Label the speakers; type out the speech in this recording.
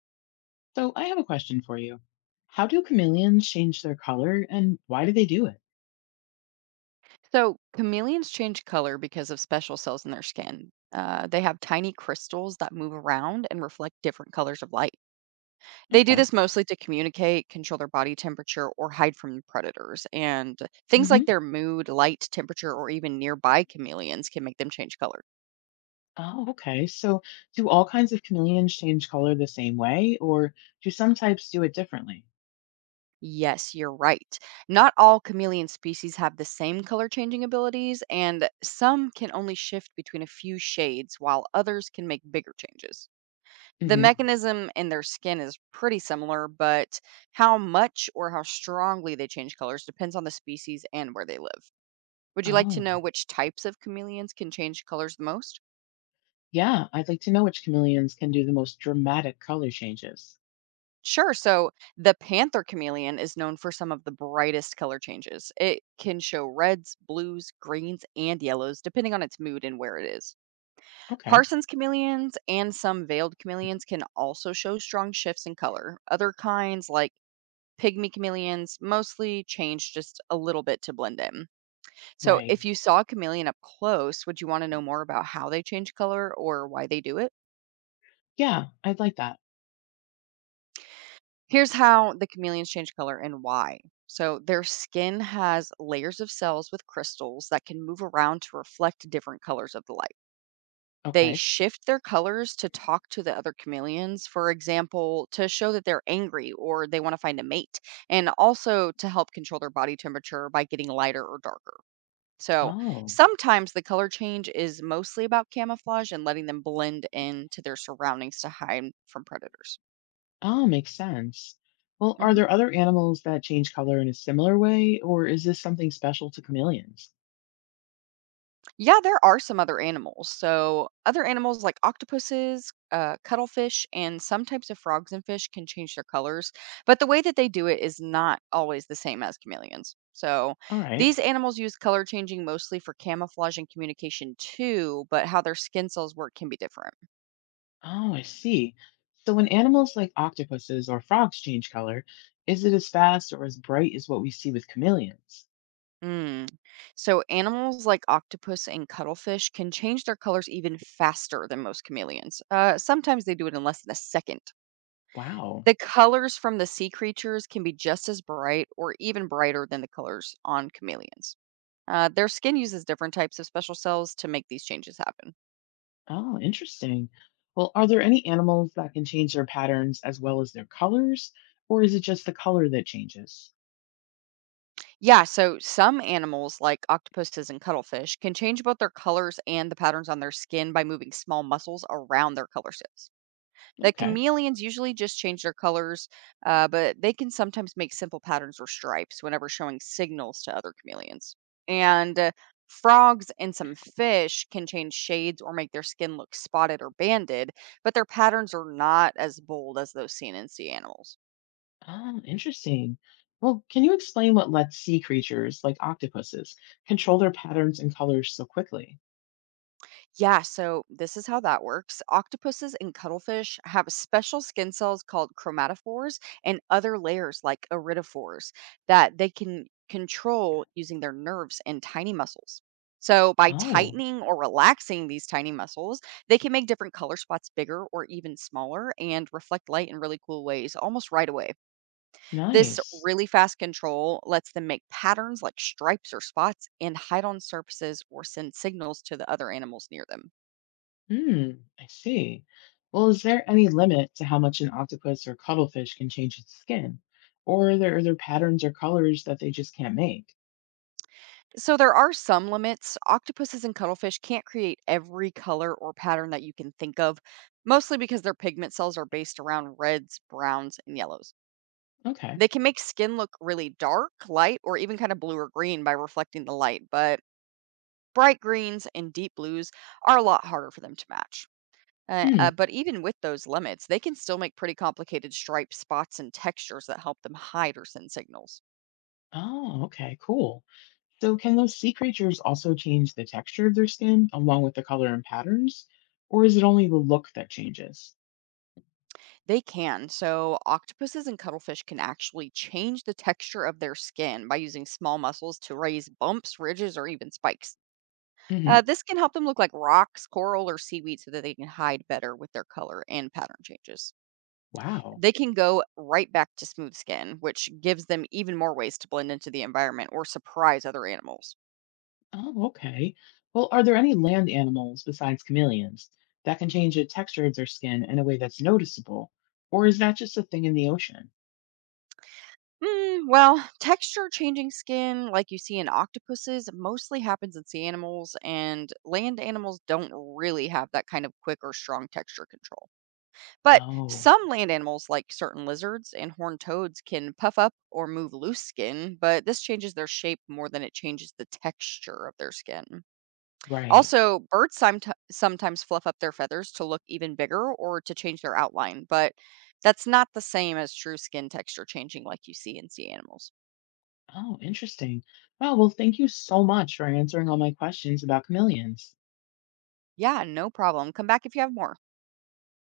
Speaker 1: So I have a question for you. How do chameleons change their color and why do they do it?
Speaker 2: So, chameleons change color because of special cells in their skin. They have tiny crystals that move around and reflect different colors of light. They do
Speaker 1: Okay.
Speaker 2: this mostly to communicate, control their body temperature, or hide from predators. And things
Speaker 1: Hmm.
Speaker 2: like their mood, light, temperature, or even nearby chameleons can make them change color.
Speaker 1: Oh, okay. So do all kinds of chameleons change color the same way, or do some types do it differently?
Speaker 2: Yes, you're right. Not all chameleon species have the same color changing abilities, and some can only shift between a few shades, while others can make bigger changes. The
Speaker 1: Hmm.
Speaker 2: mechanism in their skin is pretty similar, but how much or how strongly they change colors depends on the species and where they live. Would you like to know
Speaker 1: Oh,
Speaker 2: which types of chameleons can change colors the most?
Speaker 1: yeah. I'd like to know which chameleons can do the most dramatic color changes.
Speaker 2: Sure. So the panther chameleon is known for some of the brightest color changes. It can show reds, blues, greens, and yellows, depending on its mood and where it is.
Speaker 1: Okay.
Speaker 2: Parsons chameleons and some veiled chameleons can also show strong shifts in color. Other kinds, like pygmy chameleons mostly change just a little bit to blend in. So,
Speaker 1: Right.
Speaker 2: if you saw a chameleon up close, would you want to know more about how they change color or why they do it?
Speaker 1: Yeah, I'd like that.
Speaker 2: Here's how the chameleons change color and why. So, their skin has layers of cells with crystals that can move around to reflect different colors of the light. They
Speaker 1: Okay.
Speaker 2: shift their colors to talk to the other chameleons, for example, to show that they're angry or they want to find a mate, and also to help control their body temperature by getting lighter or darker. So
Speaker 1: Oh,
Speaker 2: sometimes the color change is mostly about camouflage and letting them blend into their surroundings to hide from predators.
Speaker 1: oh, makes sense. Well, are
Speaker 2: hmm
Speaker 1: there other animals that change color in a similar way, or is this something special to chameleons?
Speaker 2: Yeah, there are some other animals. So other animals like octopuses, cuttlefish, and some types of frogs and fish can change their colors, but the way that they do it is not always the same as chameleons. So
Speaker 1: All right.
Speaker 2: these animals use color changing mostly for camouflage and communication too, but how their skin cells work can be different.
Speaker 1: Oh, I see. So when animals like octopuses or frogs change color, is it as fast or as bright as what we see with chameleons?
Speaker 2: Mm. So animals like octopus and cuttlefish can change their colors even faster than most chameleons. Sometimes they do it in less than a second.
Speaker 1: Wow.
Speaker 2: The colors from the sea creatures can be just as bright or even brighter than the colors on chameleons. Their skin uses different types of special cells to make these changes happen.
Speaker 1: Oh, interesting. Well, are there any animals that can change their patterns as well as their colors, or is it just the color that changes?
Speaker 2: Yeah, so some animals, like octopuses and cuttlefish, can change both their colors and the patterns on their skin by moving small muscles around their color cells. The
Speaker 1: Okay.
Speaker 2: chameleons usually just change their colors, but they can sometimes make simple patterns or stripes whenever showing signals to other chameleons. And Frogs and some fish can change shades or make their skin look spotted or banded, but their patterns are not as bold as those seen in sea animals.
Speaker 1: Oh, interesting. Well, can you explain what lets sea creatures like octopuses control their patterns and colors so quickly?
Speaker 2: Yeah, so this is how that works. Octopuses and cuttlefish have special skin cells called chromatophores and other layers like iridophores that they can control using their nerves and tiny muscles. So, by
Speaker 1: Oh,
Speaker 2: tightening or relaxing these tiny muscles, they can make different color spots bigger or even smaller and reflect light in really cool ways almost right away. This
Speaker 1: nice.
Speaker 2: really fast control lets them make patterns like stripes or spots and hide on surfaces or send signals to the other animals near them.
Speaker 1: Hmm, I see. Well, is there any limit to how much an octopus or cuttlefish can change its skin? Or are there patterns or colors that they just can't make?
Speaker 2: So there are some limits. Octopuses and cuttlefish can't create every color or pattern that you can think of, mostly because their pigment cells are based around reds, browns, and yellows.
Speaker 1: Okay.
Speaker 2: They can make skin look really dark, light, or even kind of blue or green by reflecting the light, but bright greens and deep blues are a lot harder for them to match.
Speaker 1: Hmm.
Speaker 2: But even with those limits, they can still make pretty complicated stripes, spots, and textures that help them hide or send signals.
Speaker 1: Oh, okay, cool. So can those sea creatures also change the texture of their skin along with the color and patterns? Or is it only the look that changes?
Speaker 2: They can. So, octopuses and cuttlefish can actually change the texture of their skin by using small muscles to raise bumps, ridges, or even spikes.
Speaker 1: Hmm.
Speaker 2: This can help them look like rocks, coral, or seaweed so that they can hide better with their color and pattern changes.
Speaker 1: Wow.
Speaker 2: They can go right back to smooth skin, which gives them even more ways to blend into the environment or surprise other animals.
Speaker 1: Oh, okay. Well, are there any land animals besides chameleons that can change the texture of their skin in a way that's noticeable? Or is that just a thing in the ocean?
Speaker 2: Mm, well, texture changing skin, like you see in octopuses, mostly happens in sea animals, and land animals don't really have that kind of quick or strong texture control. But
Speaker 1: Oh,
Speaker 2: some land animals, like certain lizards and horned toads, can puff up or move loose skin, but this changes their shape more than it changes the texture of their skin.
Speaker 1: right.
Speaker 2: Also, birds sometimes fluff up their feathers to look even bigger or to change their outline, but that's not the same as true skin texture changing like you see in sea animals.
Speaker 1: Oh, interesting. Wow. Well, thank you so much for answering all my questions about chameleons.
Speaker 2: Yeah, no problem. Come back if you have more.